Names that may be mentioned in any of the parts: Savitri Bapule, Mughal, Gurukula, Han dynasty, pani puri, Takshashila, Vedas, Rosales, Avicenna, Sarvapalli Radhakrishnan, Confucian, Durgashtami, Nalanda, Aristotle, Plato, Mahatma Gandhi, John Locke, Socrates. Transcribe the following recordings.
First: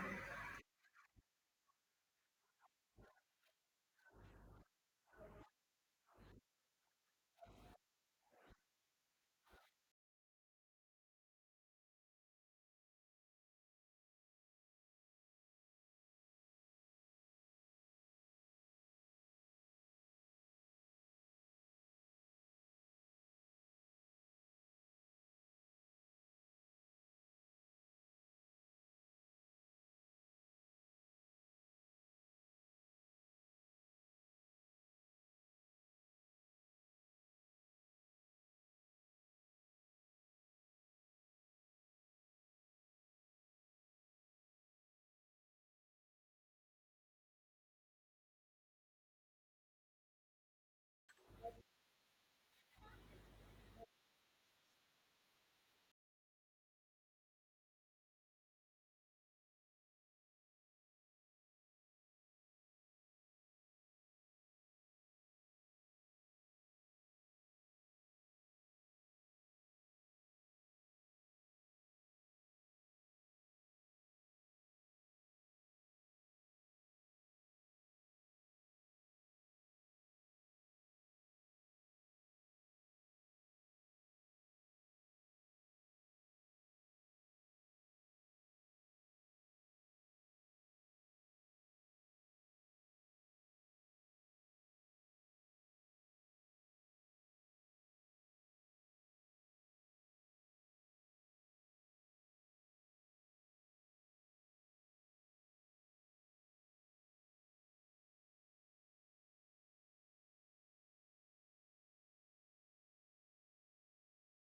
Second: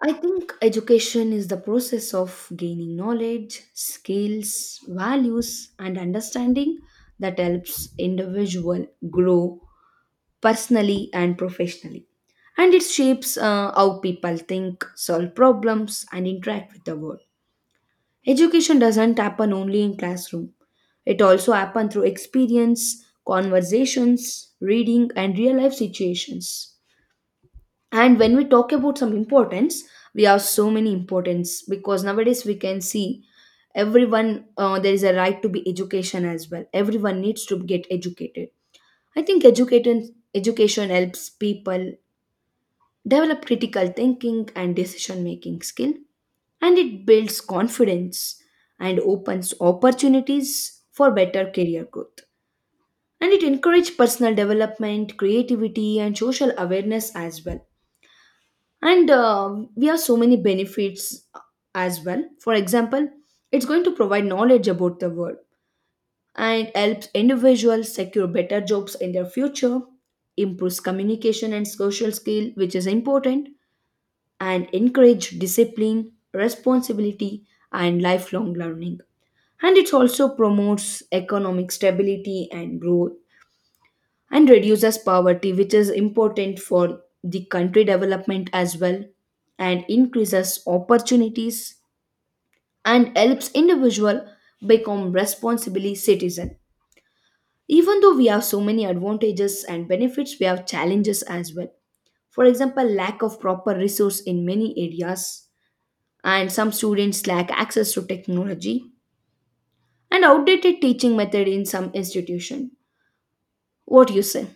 I think education is the process of gaining knowledge, skills, values, and understanding that helps individual grow personally and professionally. And it shapes how people think, solve problems, and interact with the world. Education doesn't happen only in classroom. It also happens through experience, conversations, reading, and real life situations, and when we talk about some importance, we have so many importance because nowadays we can see everyone there is a right to be education as well, everyone needs to get educated. I think education helps people develop critical thinking and decision making skill, and it builds confidence and opens opportunities for better career growth. And it encourages personal development, creativity, and social awareness as well. And we have so many benefits as well, for example, it's going to provide knowledge about the world and helps individuals secure better jobs in their future, improves communication and social skill which is important, and encourage discipline responsibility and lifelong learning. And it also promotes economic stability and growth and reduces poverty, which is important for the country development as well, and increases opportunities and helps individual become responsible citizen. Even though we have so many advantages and benefits, we have challenges as well. For example, lack of proper resource in many areas, and some students lack access to technology, and outdated teaching method in some institution. What you say?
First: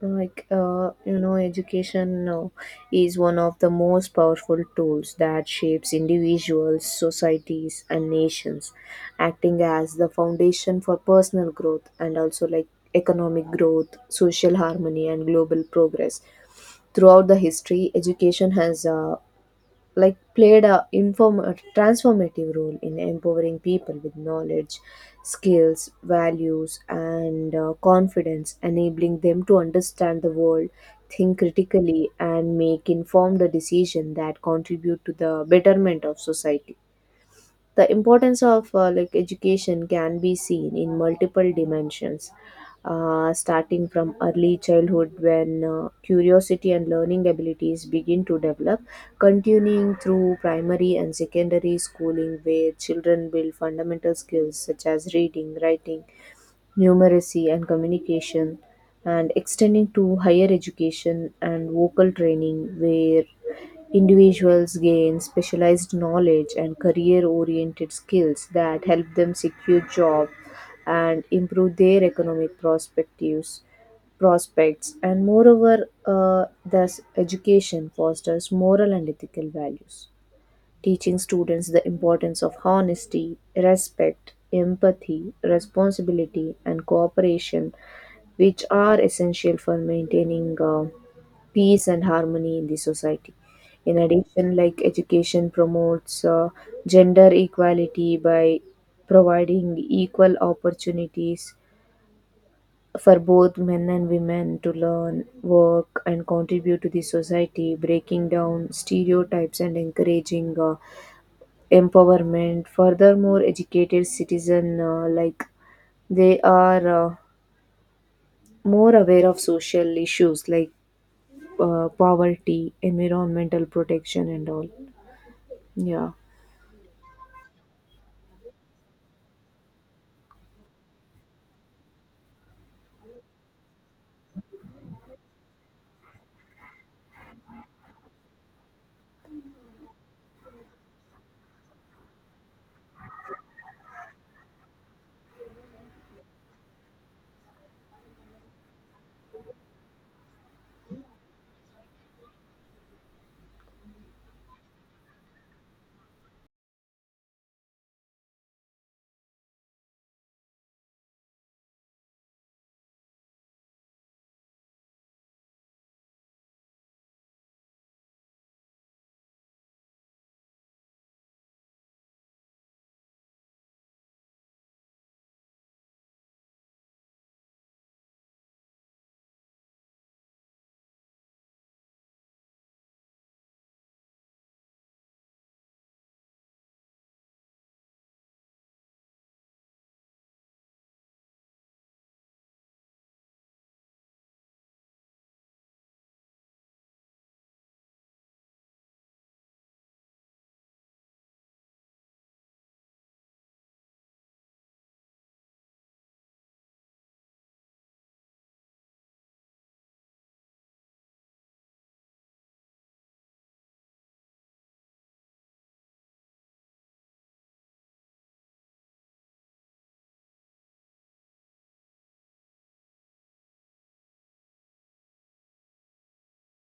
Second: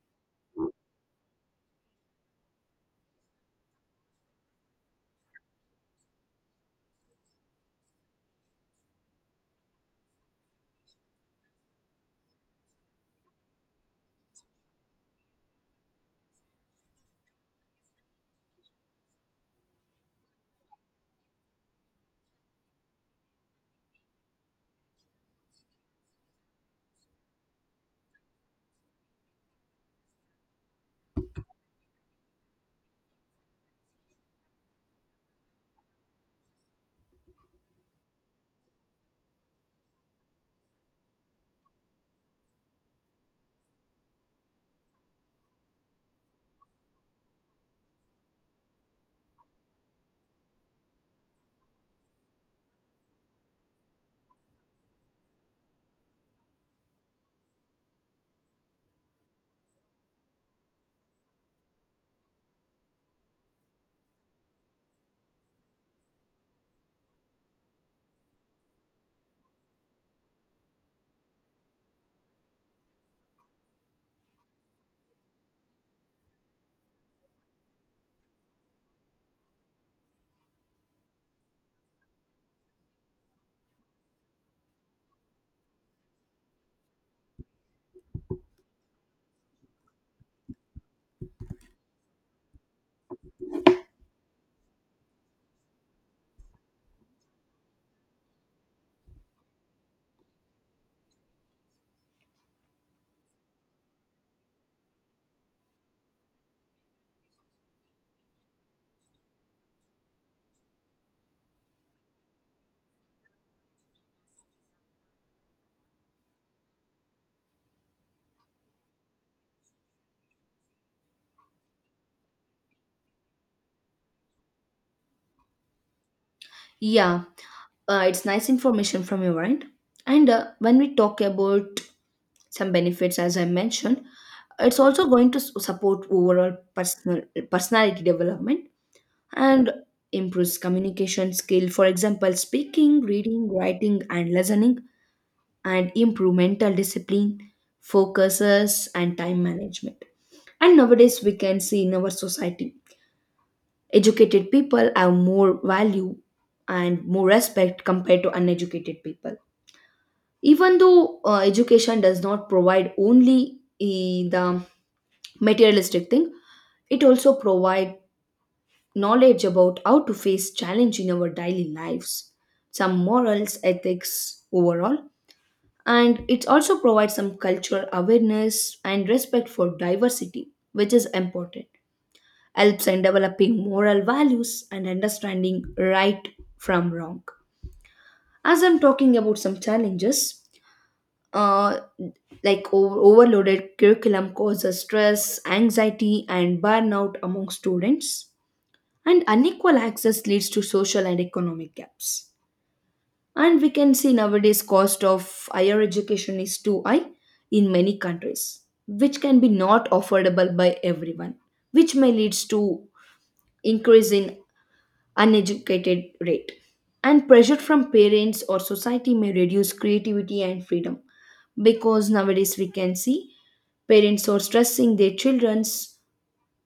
Education is one of the most powerful tools that shapes individuals, societies, and nations, acting as the foundation for personal growth and also economic growth, social harmony, and global progress. Throughout the history, education has a transformative role in empowering people with knowledge, skills, values, and confidence, enabling them to understand the world, think critically, and make informed decisions that contribute to the betterment of society. The importance of education can be seen in multiple dimensions, starting from early childhood when curiosity and learning abilities begin to develop, continuing through primary and secondary schooling where children build fundamental skills such as reading, writing, numeracy, and communication, and extending to higher education and vocal training where individuals gain specialized knowledge and career-oriented skills that help them secure jobs and improve their economic perspectives prospects. And moreover, thus education fosters moral and ethical values, teaching students the importance of honesty, respect, empathy, responsibility, and cooperation, which are essential for maintaining peace and harmony in the society. In addition, education promotes gender equality by providing equal opportunities for both men and women to learn, work, and contribute to the society, breaking down stereotypes, and encouraging empowerment. Furthermore, educated citizen, like they are more aware of social issues like poverty, environmental protection, and all. Yeah, Yeah, it's nice information from your end, and when we talk about some benefits as I mentioned, it's also going to support overall personality development, and improves communication skill, for example speaking, reading, writing and listening, and improve mental discipline, focuses and time management. And nowadays we can see in our society educated people have more value and more respect compared to uneducated people. Even though education does not provide only the materialistic thing, it also provide knowledge about how to face challenge in our daily lives, some morals, ethics overall. And it also provides some cultural awareness and respect for diversity which is important, helps in developing moral values and understanding right from wrong. As I'm talking about some challenges, uh, like overloaded curriculum causes stress, anxiety, and burnout among students. And unequal access leads to social and economic gaps. And we can see nowadays cost of higher education is too high in many countries, which can be not affordable by everyone, which may leads to increase in uneducated rate. And pressure from parents or society may reduce creativity and freedom, because nowadays we can see parents are stressing their childrens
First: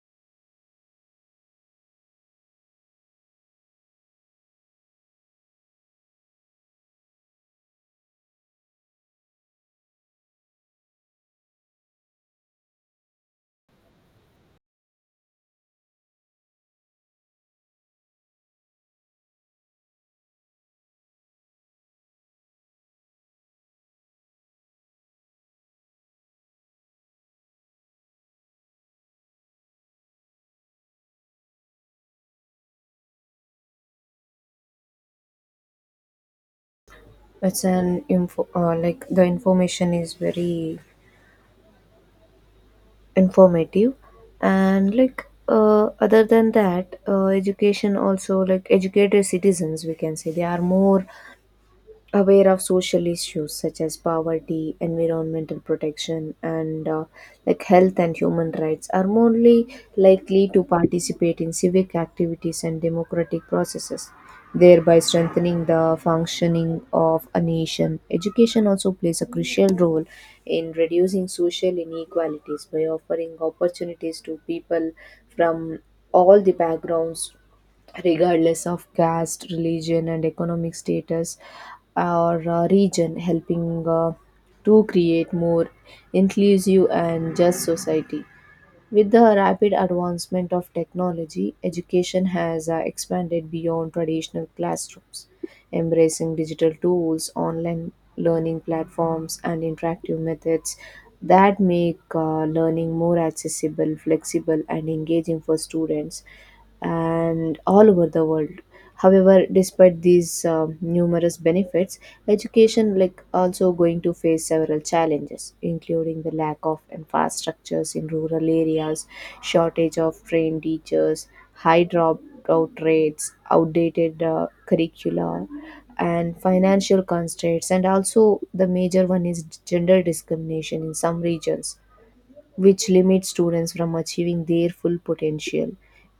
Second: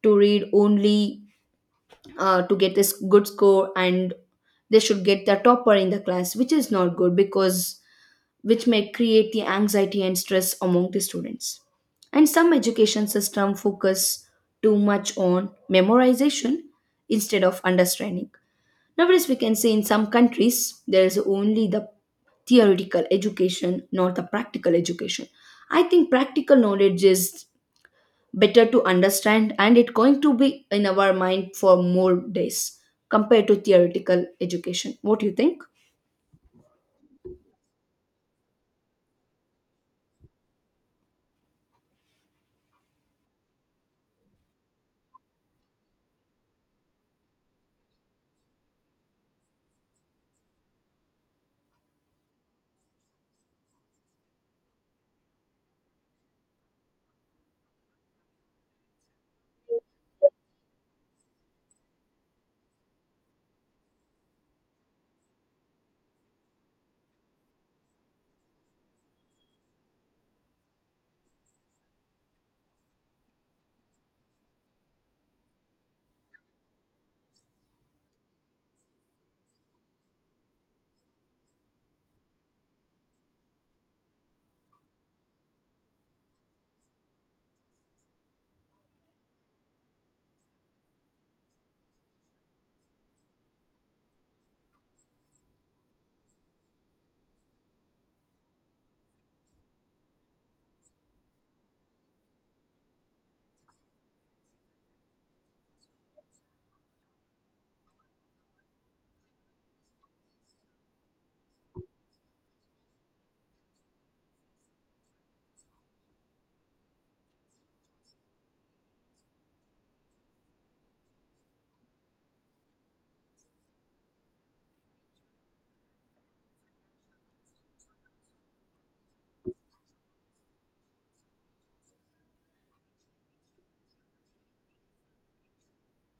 to read only, to get this good score, and they should get the topper in the class, which is not good because which may create the anxiety and stress among the students. And some education system focus too much on memorization instead of understanding. Nowadays, we can say in some countries there is only the theoretical education, not the practical education. I think practical knowledge is better to understand and it's going to be in our mind for more days compared to theoretical education. What do you think? it's an info the information is very informative, and other than that, education also, educated citizens, we can say they are more aware of social issues such as poverty, environmental protection, and health and human rights, are more likely to participate in civic activities and democratic processes, thereby strengthening the functioning of a nation. Education also plays a crucial role in reducing social inequalities by offering opportunities to people from all the backgrounds regardless of caste, religion, and economic status or region, helping to create more inclusive and just society. With the rapid advancement of technology, education has expanded beyond traditional classrooms, embracing digital tools, online learning platforms, and interactive methods that make learning more accessible, flexible, and engaging for students and all over the world. However, despite these numerous benefits, education, also going to face several challenges, including the lack of infrastructures in rural areas, shortage of trained teachers, high dropout rates, outdated curricula, and financial constraints. And also the major one is gender discrimination in some regions which limits students from achieving their full potential.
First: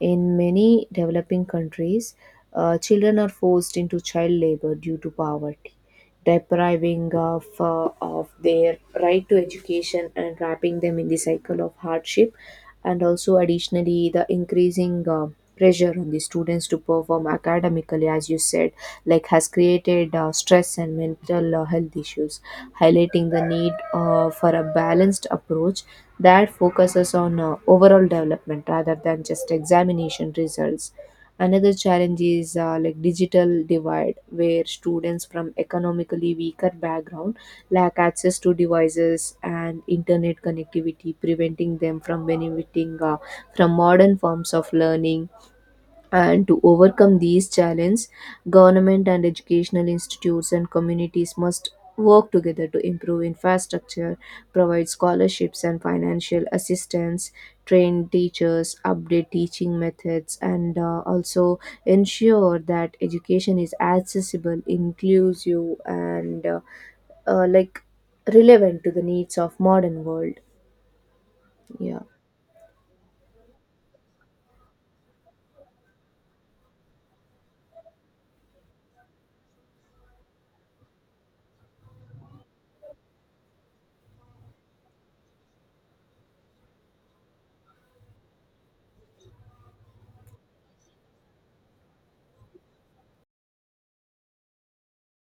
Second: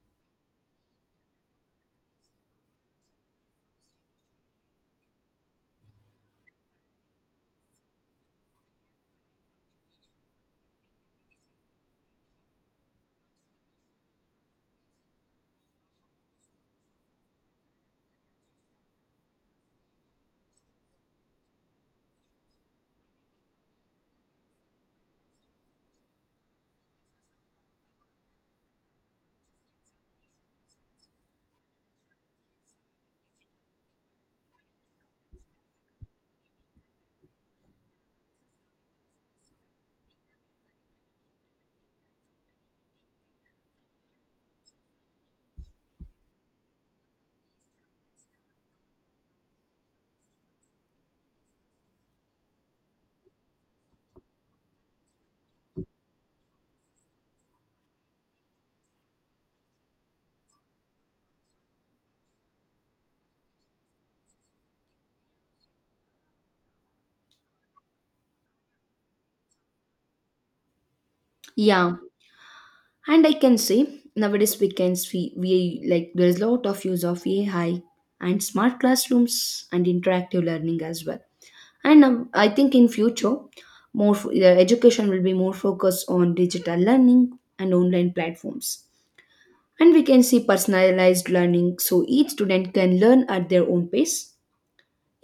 In many developing countries, children are forced into child labor due to poverty, depriving of their right to education and wrapping them in the cycle of hardship. And also, additionally, the increasing pressure on the students to perform academically, as you said, has created stress and mental health issues, highlighting the need for a balanced approach that focuses on overall development rather than just examination results. Another challenge is digital divide, where students from economically weaker background lack access to devices and internet connectivity, preventing them from benefiting from modern forms of learning. And to overcome these challenges, government and educational institutes and communities must work together to improve infrastructure, provide scholarships and financial assistance, train teachers, update teaching methods, and also ensure that education is accessible, inclusive, and uh, like relevant to the needs of modern world. Yeah, Yeah. and I can say nowadays we can see we like there is a lot of use of AI and smart classrooms and interactive learning as well. And I think in future more the education will be more focused on digital learning and online platforms, and we can see personalized learning so each student can learn at their own pace.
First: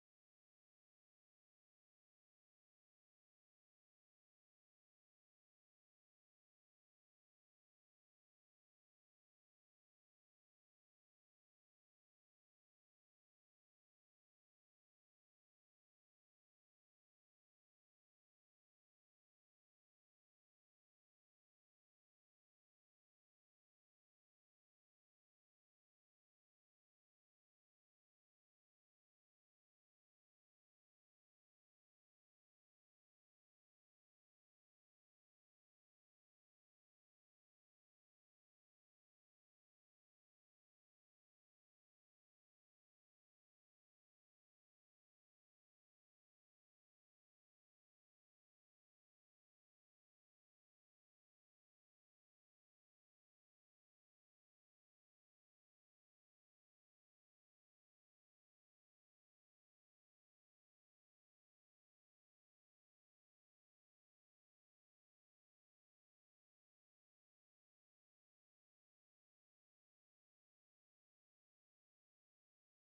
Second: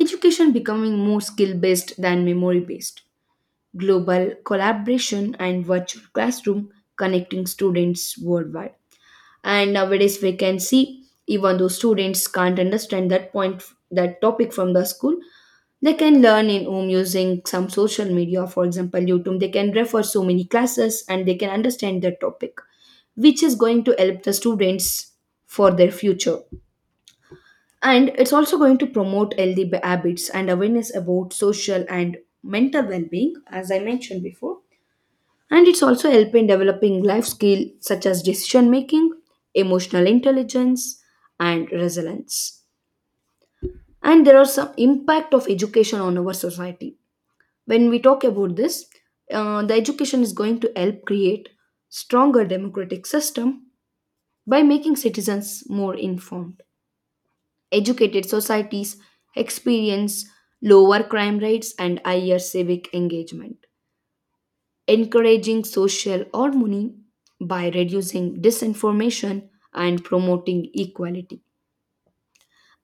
Education becoming more skill based than memory based. Global collaboration and virtual classroom connecting students worldwide. And nowadays we can see even though students can't understand that topic from the school, they can learn in home using some social media, for example YouTube. They can refer so many classes and they can understand the topic, which is going to help the students for their future. And it's also going to promote healthy habits and awareness about social and mental well-being as I mentioned before. And it's also help in developing life skills such as decision making, emotional intelligence, and resilience. And there are some impact of education on our society. When we talk about this, the education is going to help create stronger democratic system by making citizens more informed. Educated societies experience lower crime rates and higher civic engagement, encouraging social harmony by reducing disinformation and promoting equality.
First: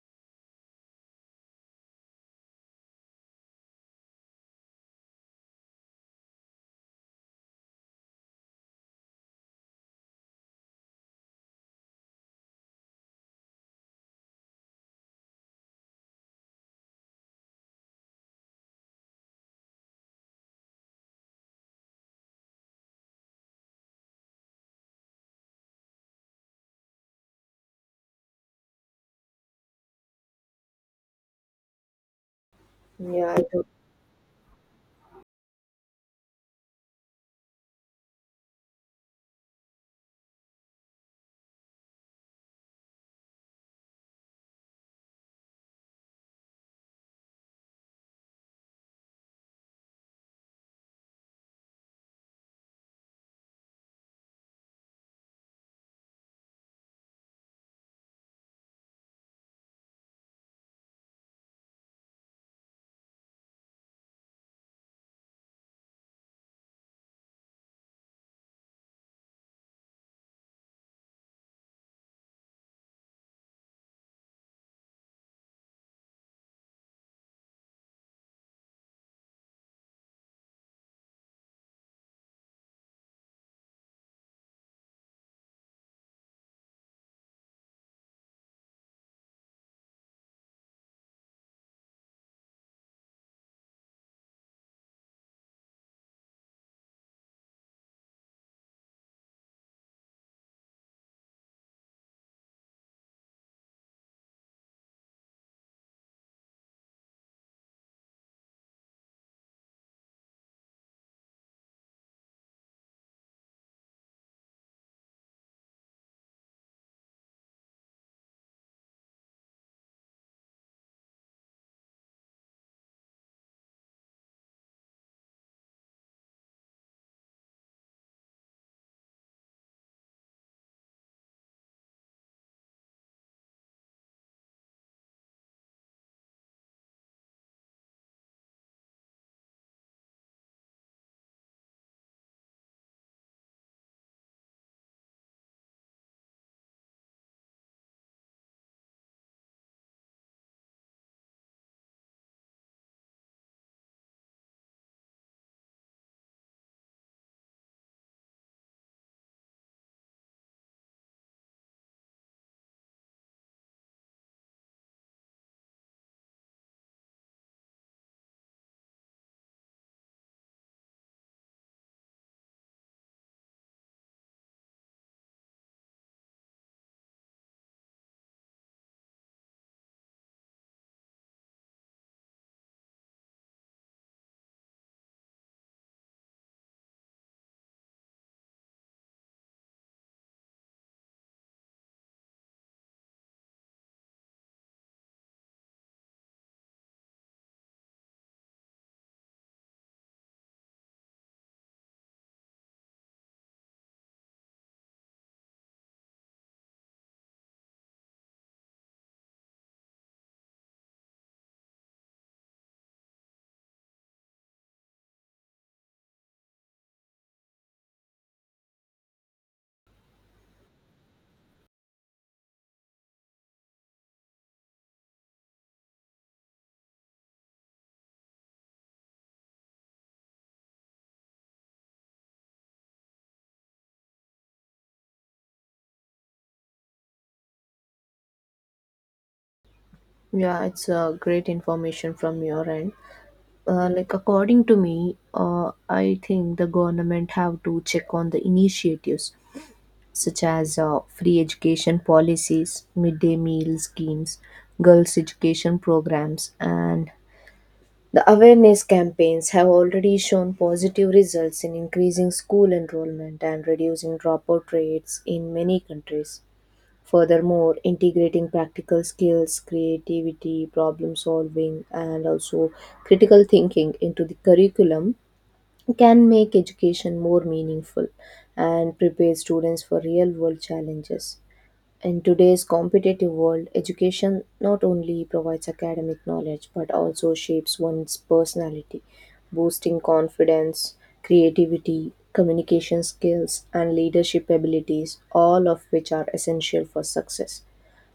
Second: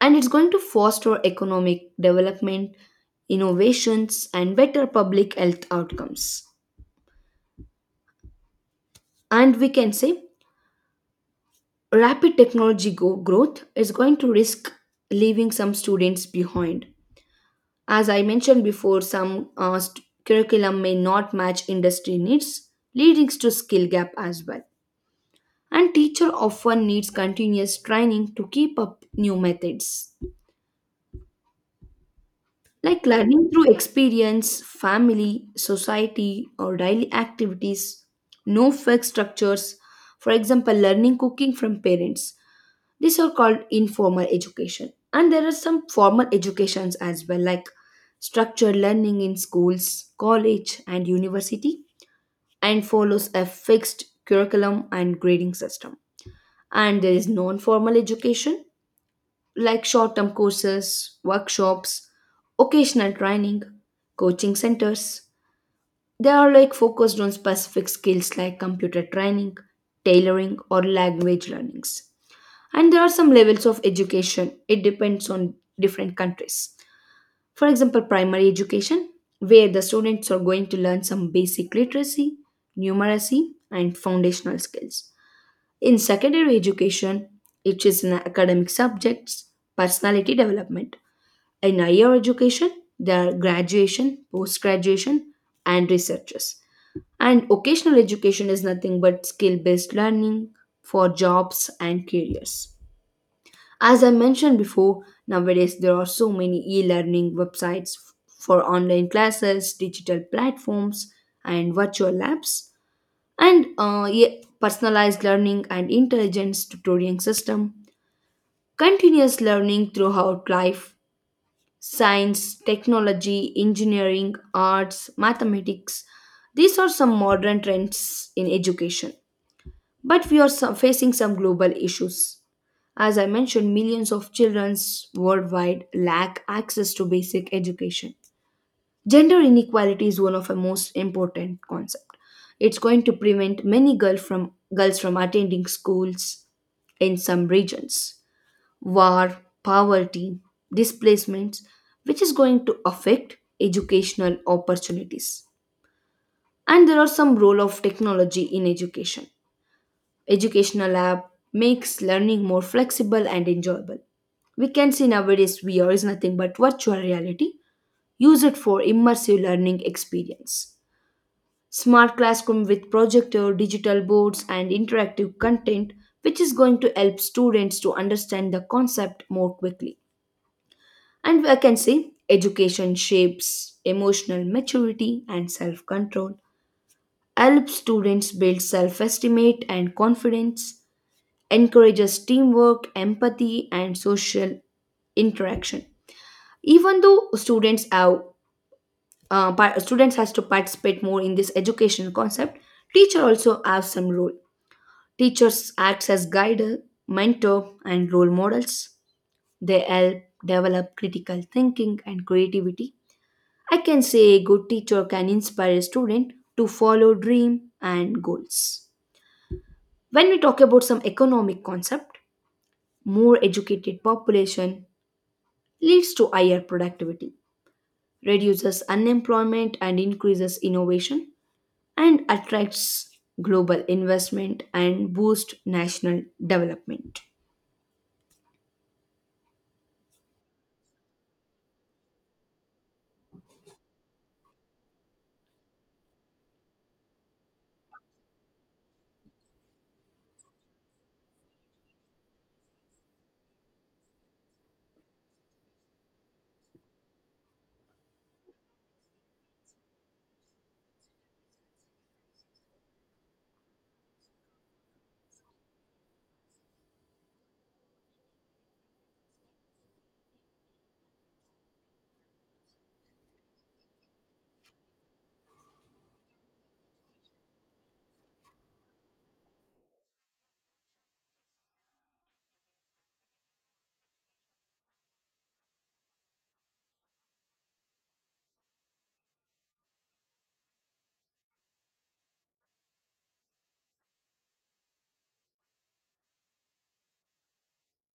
And it's going to foster economic development, innovations, and better public health outcomes. And we can say rapid technology growth is going to risk leaving some students behind. As I mentioned before, some curriculum may not match industry needs, leading to skill gap as well. And teacher often needs continuous training to keep up new methods. Like Yeah, I learning do. through experience, family, society, or daily activities, no fixed structures. For example, learning cooking from parents. These are called informal education. And there are some formal educations as well, like structured learning in schools, college, and university, and follows a fixed curriculum and grading system. And there is non formal education, like short term courses, workshops, occasional training, coaching centers. They are like focused on specific skills like computer training, tailoring, or language learnings. And there are some levels of education, it depends on different countries. For example, primary education, where the students are going to learn some basic literacy, numeracy, and foundational skills. In secondary education, it is in academic subjects, personality development. In higher education, there are graduation, post graduation, and researchers. And occasional education is nothing but skill based learning for jobs and careers. As I mentioned before, nowadays there are so many e learning websites for online classes, digital platforms, and virtual labs, and yeah, personalized learning and intelligence tutoring system. Continuous learning throughout life, science, technology, engineering, arts, mathematics. These are some modern trends in education. But we are facing some global issues. As I mentioned, millions of children worldwide lack access to basic education. Gender inequality is one of the most important concepts. It's going to prevent many girls from attending schools in some regions. War, poverty, displacements, which is going to affect educational opportunities. And there are some role of technology in education. Educational app makes learning more flexible and enjoyable. We can see nowadays VR is nothing but virtual reality. Use it for immersive learning experience. Smart classroom with projector, digital boards, and interactive content, which is going to help students to understand the concept more quickly. And I can say education shapes emotional maturity and self control, helps students build self estimate and confidence, encourages teamwork, empathy, and social interaction. Even though students has to participate more in this educational concept, teacher also have some role. Teachers acts as guide, mentor, and role models. They help develop critical thinking and creativity. I can say a good teacher can inspire a student to follow dream and goals. When we talk about some economic concept, more educated population leads to higher productivity, reduces unemployment and increases innovation, and attracts global investment and boosts national development. Yeah, it's great information from your end. According to me, I think the government have to check on the initiatives such as free education policies, midday meal schemes, girls education programs, and the awareness campaigns have already shown positive results in increasing school enrollment and reducing dropout rates in many countries. Furthermore, integrating practical skills, creativity, problem solving, and also critical thinking into the curriculum can make education more meaningful and prepare students for real world challenges. In today's competitive world, education not only provides academic knowledge but also shapes one's personality, boosting confidence, creativity, communication skills, and leadership abilities, all of which are essential for success.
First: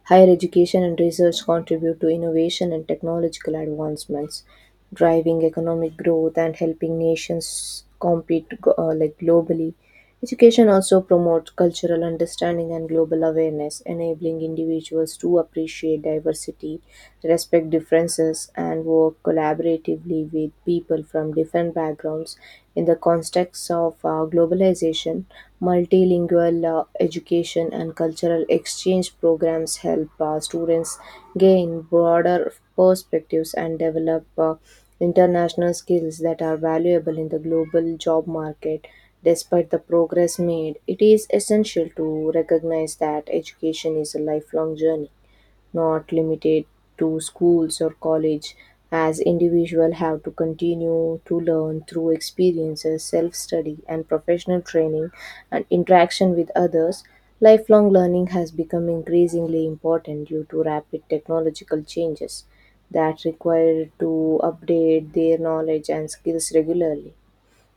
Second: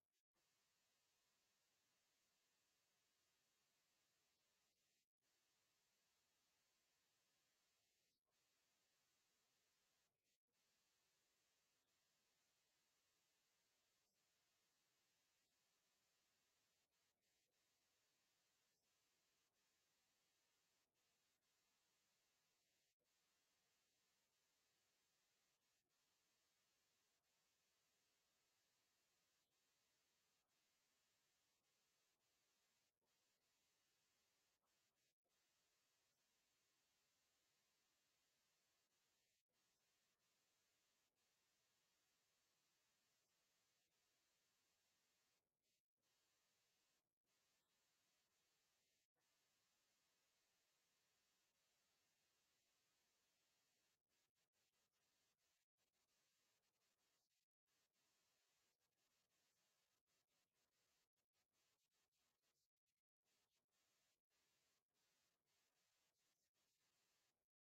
Higher education and research contribute to innovation and technological advancements, driving economic growth and helping nations compete globally. Education also promotes cultural understanding and global awareness, enabling individuals to appreciate diversity, respect differences, and work collaboratively with people from different backgrounds. In the context of globalization, multilingual education and cultural exchange programs help students gain broader perspectives and develop international skills that are valuable in the global job market. Despite the progress made, it is essential to recognize that education is a lifelong journey, not limited to schools or college, as individuals have to continue to learn through experiences, self-study, and professional training, and interaction with others. Lifelong learning has become increasingly important due to rapid technological changes that require to update their knowledge and skills regularly.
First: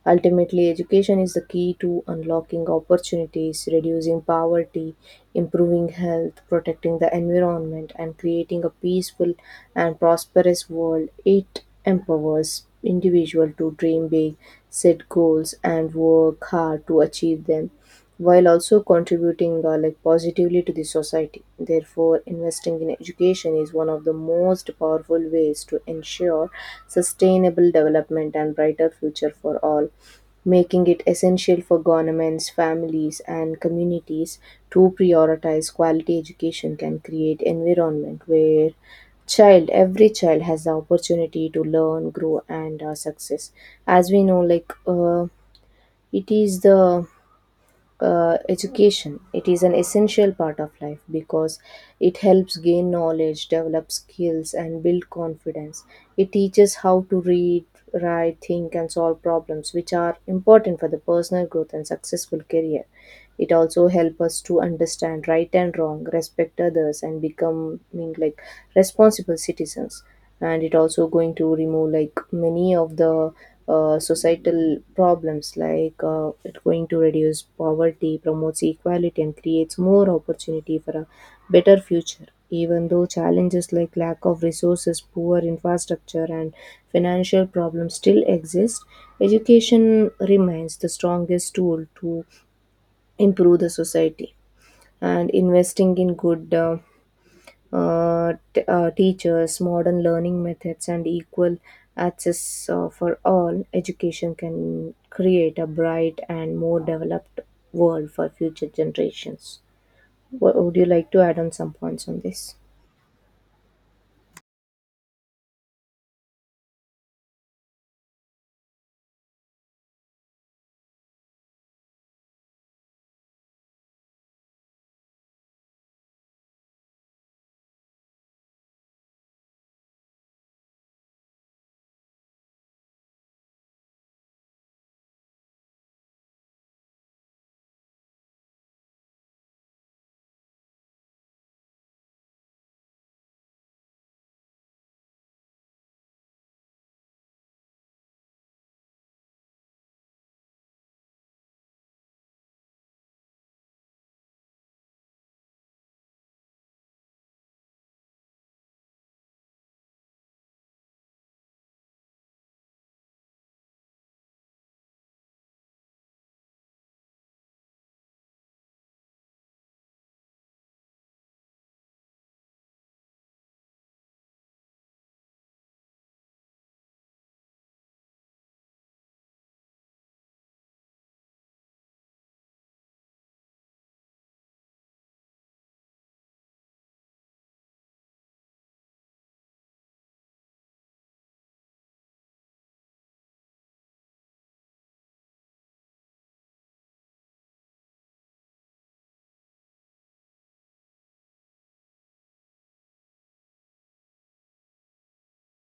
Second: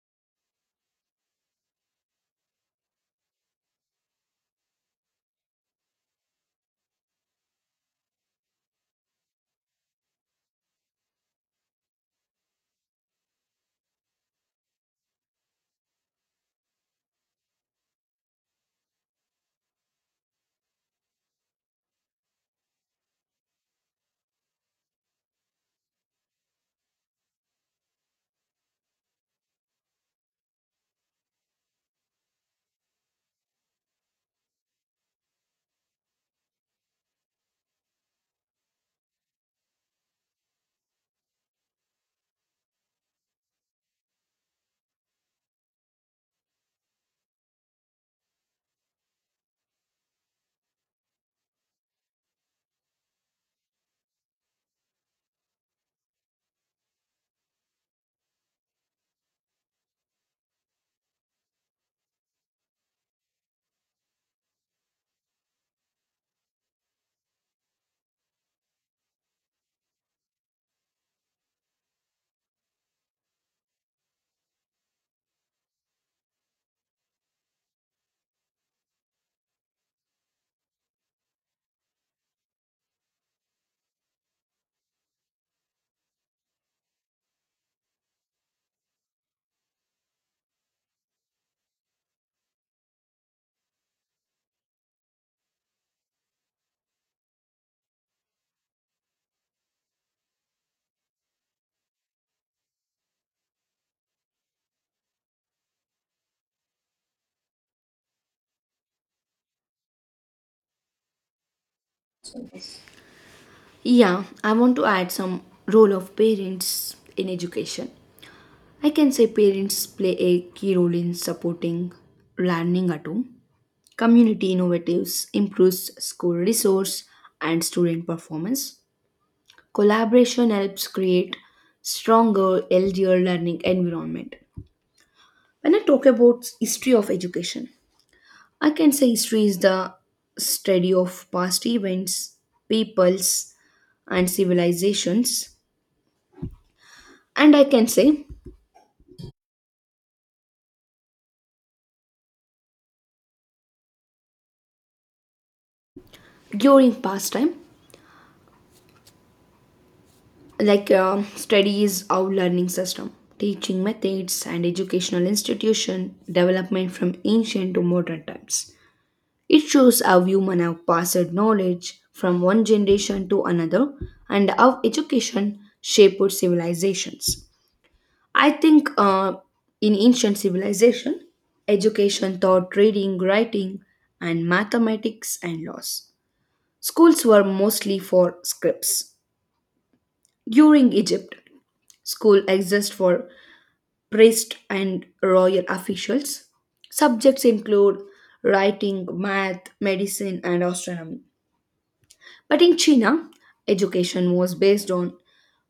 Ultimately, education is the key to unlocking opportunities, reducing poverty, improving health, protecting the environment, and creating a peaceful and prosperous world. It empowers individuals to dream big, set goals, and work hard to achieve them while also contributing positively to the society. Therefore, investing in education is one of the most powerful ways to ensure sustainable development and brighter future for all, making it essential for governments, families, and communities to prioritize quality education can create environment where child every child has the opportunity to learn, grow, and success. As we know, it is the education, it is an essential part of life because it helps gain knowledge, develop skills, and build confidence. It teaches how to read, write, think, and solve problems, which are important for the personal growth and successful career. It also helps us to understand right and wrong, respect others, and becoming responsible citizens. And it also going to remove many of the societal problems, it's going to reduce poverty, promotes equality, and creates more opportunity for a better future. Even though challenges like lack of resources, poor infrastructure, and financial problems still exist, education remains the strongest tool to improve the society. And investing in good teachers, modern learning methods, and equal access for all, education can create a bright and more developed world for future generations. What, would you like to add on some points on this? Yeah, I want to add some role of parents in education. I can say parents play a key role in supporting learning at home. Community innovatives improves school resource and student performance. Collaboration helps create stronger, healthier learning environment. When I talk about history of education, I can say history is the study of past events, peoples, and civilizations. And I can say during past time, like study is our learning system, teaching methods, and educational institution development from ancient to modern times. It shows how humans have passed knowledge from one generation to another and how education shaped civilizations. I think in ancient civilization, education taught reading, writing, and mathematics and laws. Schools were mostly for scripts. During Egypt, school exists for priests and royal officials. Subjects include writing, math, medicine, and astronomy. But in China, education was based on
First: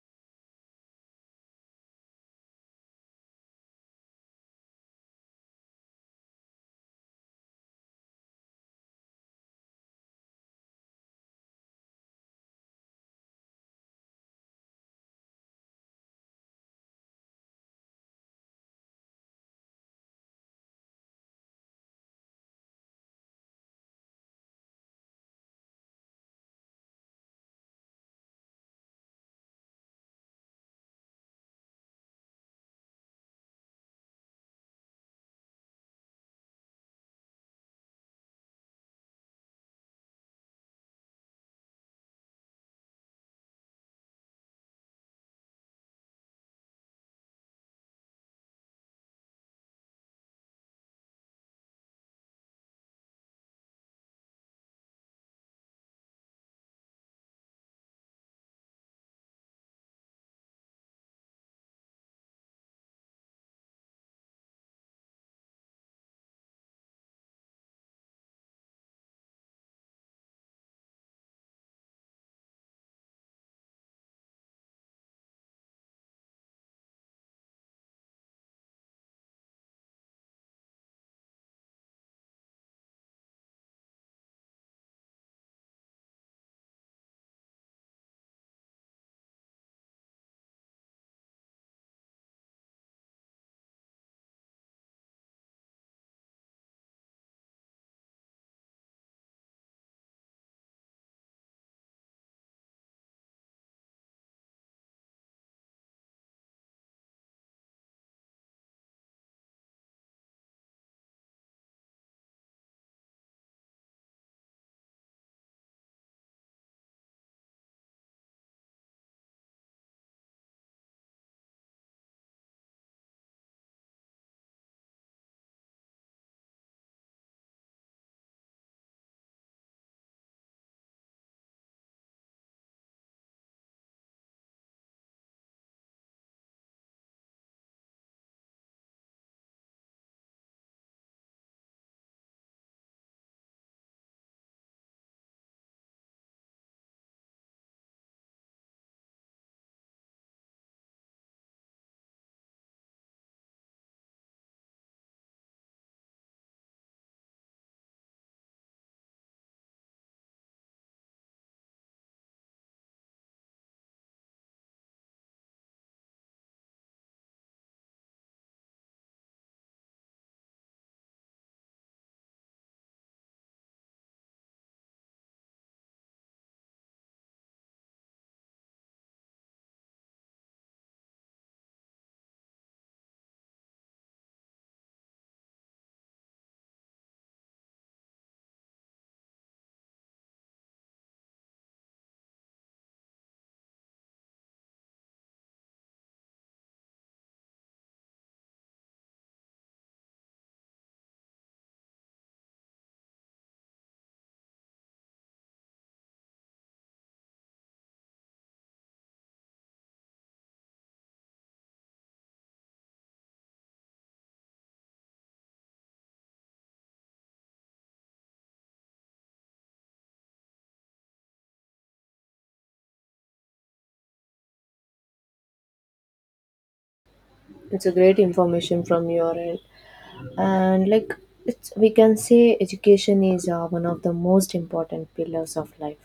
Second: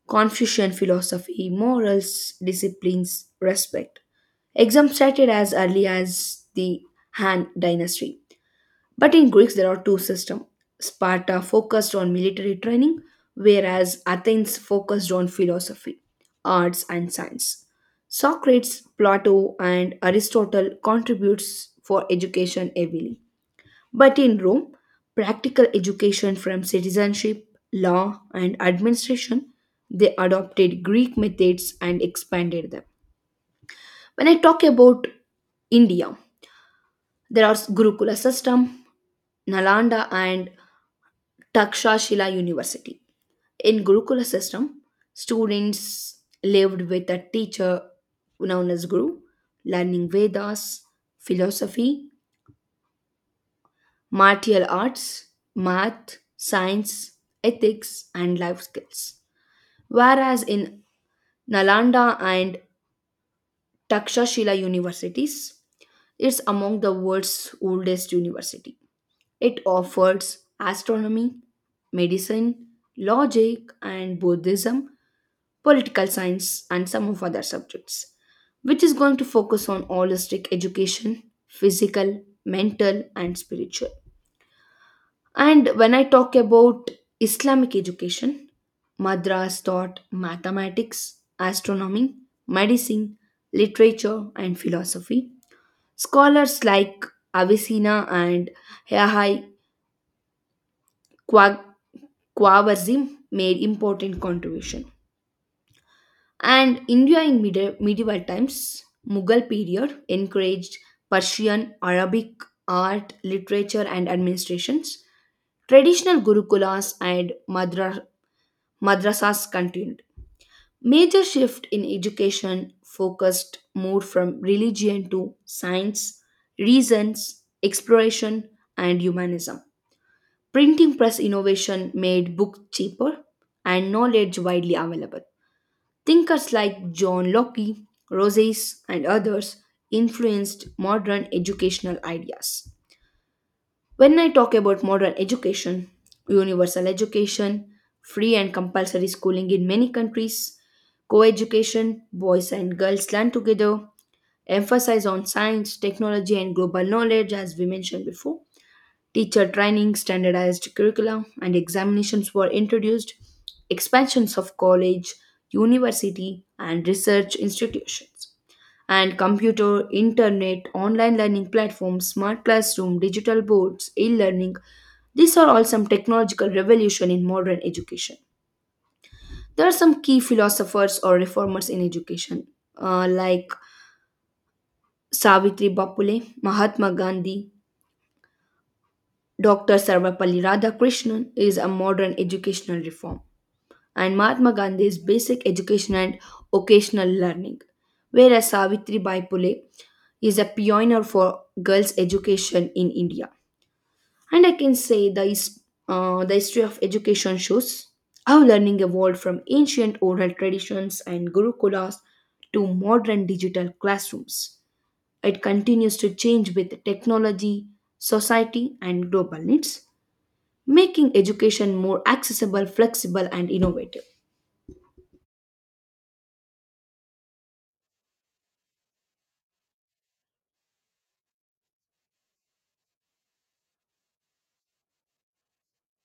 Confucian philosophy, morals, disciplines, respect. Exams started as early as the Han dynasty. But in Greeks, there are two systems. Sparta focused on military training, whereas Athens focused on philosophy, arts, and science. Socrates, Plato, and Aristotle contributes for education heavily. But in Rome, practical education from citizenship, law, and administration, they adopted Greek methods and expanded them. When I talk about India, there are Gurukula system, Nalanda and Takshashila University. In Gurukula system, students lived with a teacher known as Guru, learning Vedas, philosophy, martial arts, math, science, ethics, and life skills. Whereas in Nalanda and Takshashila universities, it's among the world's oldest university. It offers astronomy, medicine, logic and Buddhism, political science, and some of other subjects, which is going to focus on holistic education, physical, mental, and spiritual. And when I talk about Islamic education, madras taught mathematics, astronomy, medicine, literature, and philosophy. Scholars like Avicenna and Yahya Khwa- Khwarizm made important contribution. And India in medieval times, Mughal period encouraged Persian, Arabic, art, literature, and administrations. Traditional gurukulas and Madrasas continued. Major shift in education focused more from religion to science, reasons, exploration, and humanism. Printing press innovation made books cheaper and knowledge widely available. Thinkers like John Locke, Rosales, and others influenced modern educational ideas. When I talk about modern education, universal education, free and compulsory schooling in many countries, co-education, boys and girls learn together, emphasis on science, technology and global knowledge as we mentioned before, teacher training, standardized curricula and examinations were introduced, expansions of college, university and research institutions, and computer, internet, online learning platforms, smart classroom, digital boards, e learning, these are all some technological revolution in modern education. There are some key philosophers or reformers in education, like Savitri Bapule, Mahatma Gandhi, Dr. Sarvapalli Radhakrishnan is a modern educational reform, and Mahatma Gandhi is basic education and occasional learning, whereas Savitri Bapule is a pioneer for girls' education in India. And I can say the history of education shows how learning evolved from ancient oral traditions and gurukulas to modern digital classrooms. It continues to change with technology, society, and global needs, making education more accessible, flexible, and innovative. It's a great information from your end. And we can say education is one of the most important pillars of life,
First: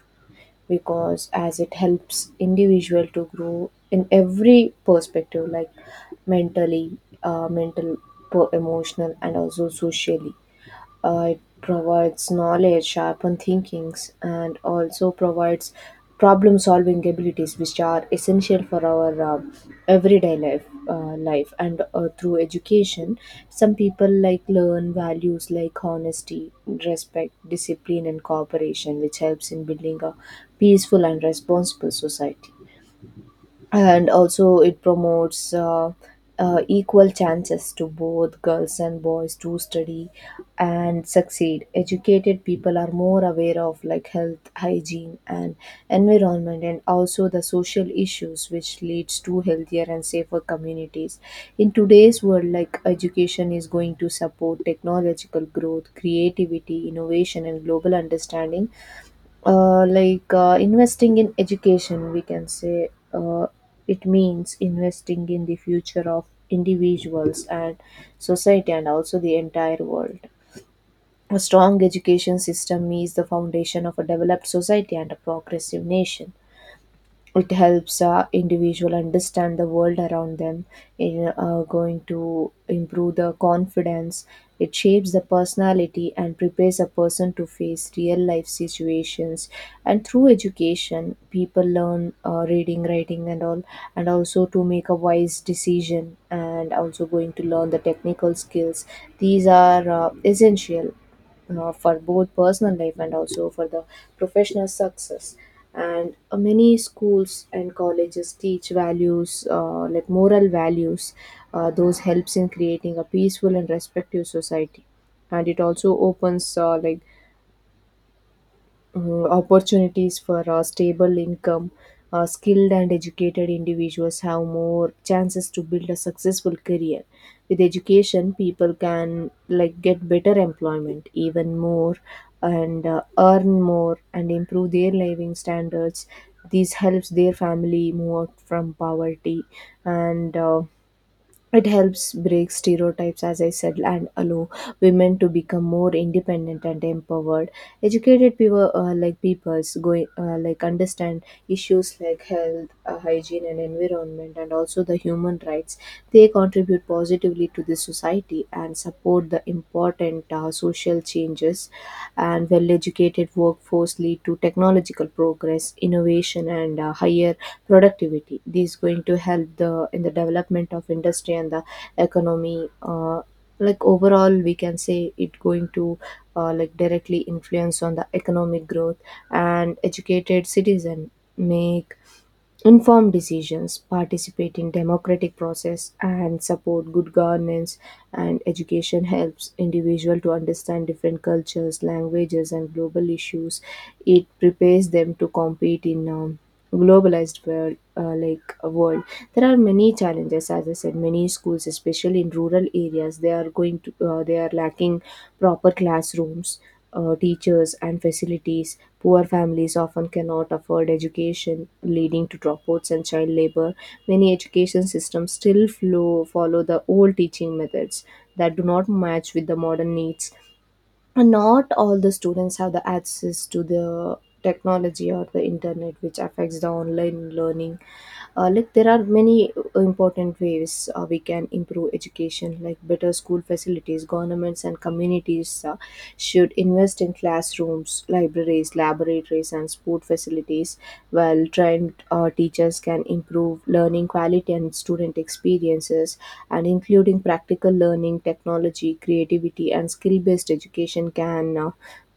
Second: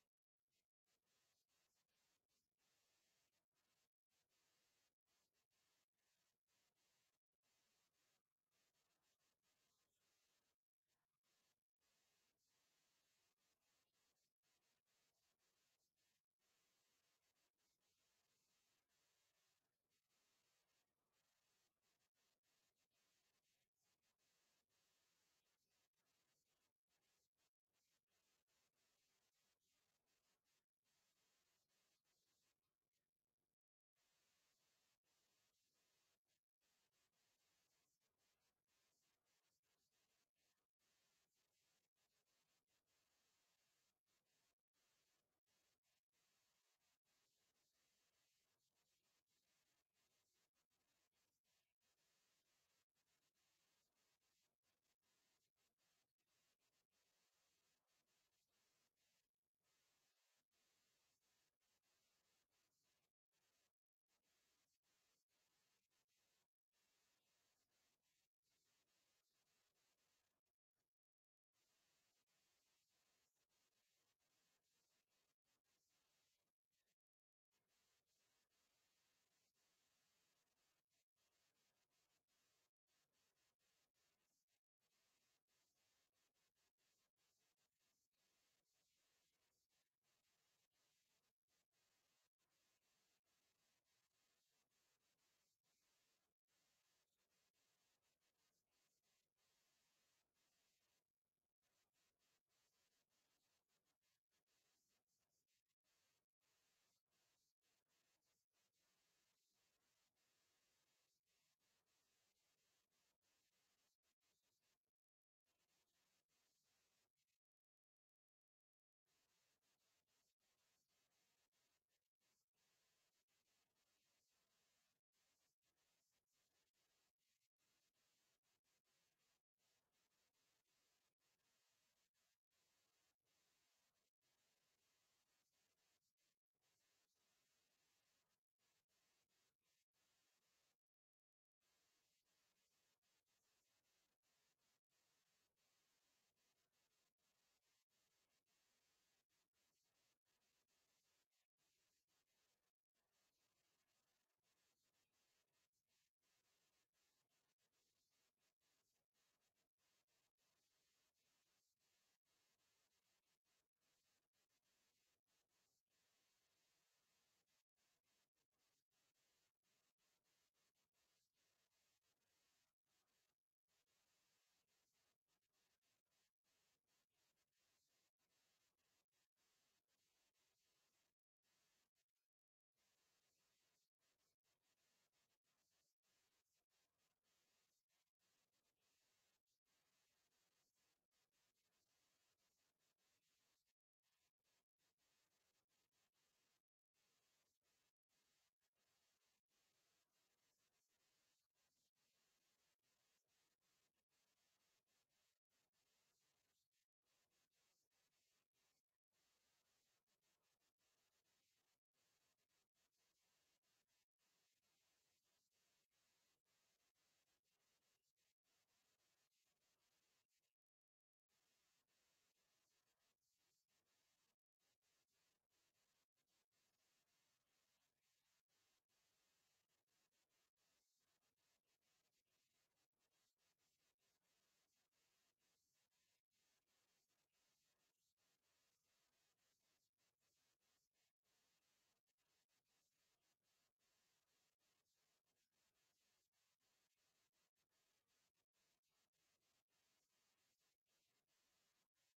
because as it helps individual to grow in every perspective like mentally, uh, mental emotional and also socially. It provides knowledge, sharpen thinkings, and also provides problem solving abilities which are essential for our everyday life. And through education some people learn values like honesty, respect, discipline, and cooperation, which helps in building a peaceful and responsible society. And also it promotes equal chances to both girls and boys to study and succeed. Educated people are more aware of health, hygiene, and environment, and also the social issues, which leads to healthier and safer communities. In today's world, education is going to support technological growth, creativity, innovation, and global understanding. Investing in education, we can say, it means investing in the future of individuals and society and also the entire world. A strong education system is the foundation of a developed society and a progressive nation. It helps individual understand the world around them, in going to improve the confidence. It shapes the personality and prepares a person to face real life situations. And through education people learn reading, writing, and all, and also to make a wise decision, and also going to learn the technical skills. These are essential for both personal life and also for the professional success. And many schools and colleges teach values, moral values, those helps in creating a peaceful and respectful society. And it also opens opportunities for stable income. Skilled and educated individuals have more chances to build a successful career. With education, people can get better employment, even more, and earn more and improve their living standards. This helps their family move out from poverty. And. It helps break stereotypes, as I said, and allow women to become more independent and empowered. Educated peoples going understand issues like health, hygiene, and environment, and also the human rights. They contribute positively to the society and support the important social changes. And well educated workforce lead to technological progress, innovation, and higher productivity. This is going to help the in the development of industry and the economy. Overall, we can say it going to directly influence on the economic growth. And educated citizen make inform decisions, participate in democratic process, and support good governance. And education helps individual to understand different cultures, languages, and global issues. It prepares them to compete in globalized world like a world. There are many challenges, as I said. Many schools, especially in rural areas, they are going to they are lacking proper classrooms, teachers, and facilities. Poor families often cannot afford education, leading to dropouts and child labor. Many education systems still follow the old teaching methods that do not match with the modern needs. And not all the students have the access to the technology or the internet, which affects the online learning. There are many important ways we can improve education, like better school facilities. Governments and communities should invest in classrooms, libraries, laboratories, and sport facilities. While trained teachers can improve learning quality and student experiences, and including practical learning, technology, creativity, and skill-based education can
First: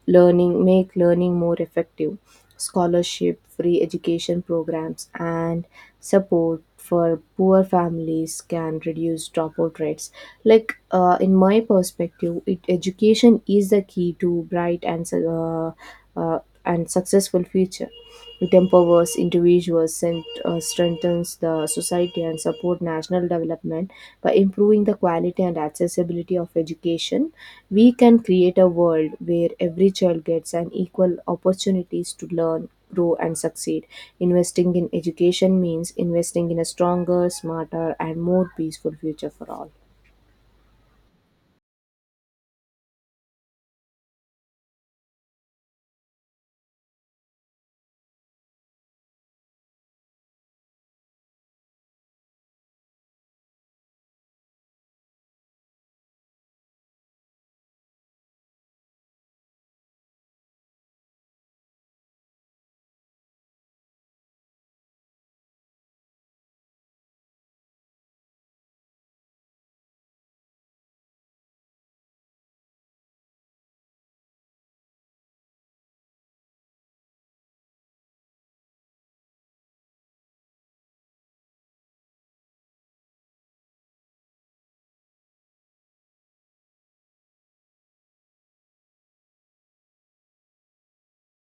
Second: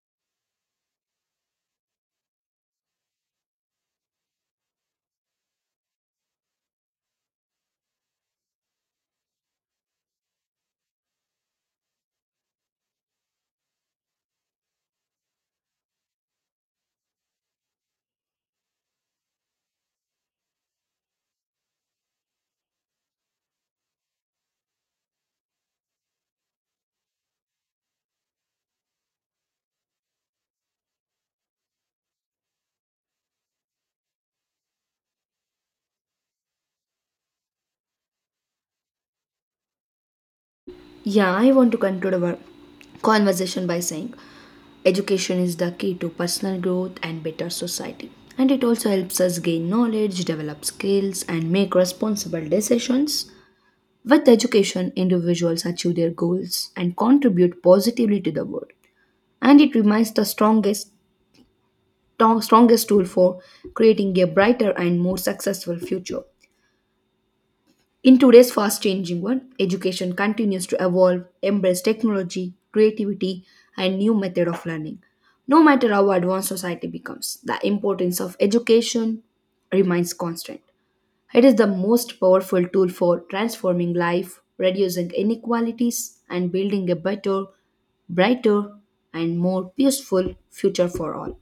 learning make learning more effective. Scholarship, free education programs, and support for poor families can reduce dropout rates. In my perspective education is the key to bright and uh, successful future. It empowers individuals and strengthens the society and support national development. By improving the quality and accessibility of education, we can create a world where every child gets an equal opportunities to learn, grow, and succeed. Investing in education means investing in a stronger, smarter, and more peaceful future for all. Yeah, I want to conclude our conversation by saying education is the key to personal growth and better society. And it also helps us gain knowledge, develop skills, and make responsible decisions. With education, individuals achieve their goals and contribute positively to the world. And it remains the strongest tool for creating a brighter and more successful future. In today's fast changing world, education continues to evolve, embrace technology, creativity, and new method of learning. No matter how advanced society becomes, the importance of education remains constant. It is the most powerful tool for transforming life, reducing inequalities, and building a better, brighter, and more peaceful future for all.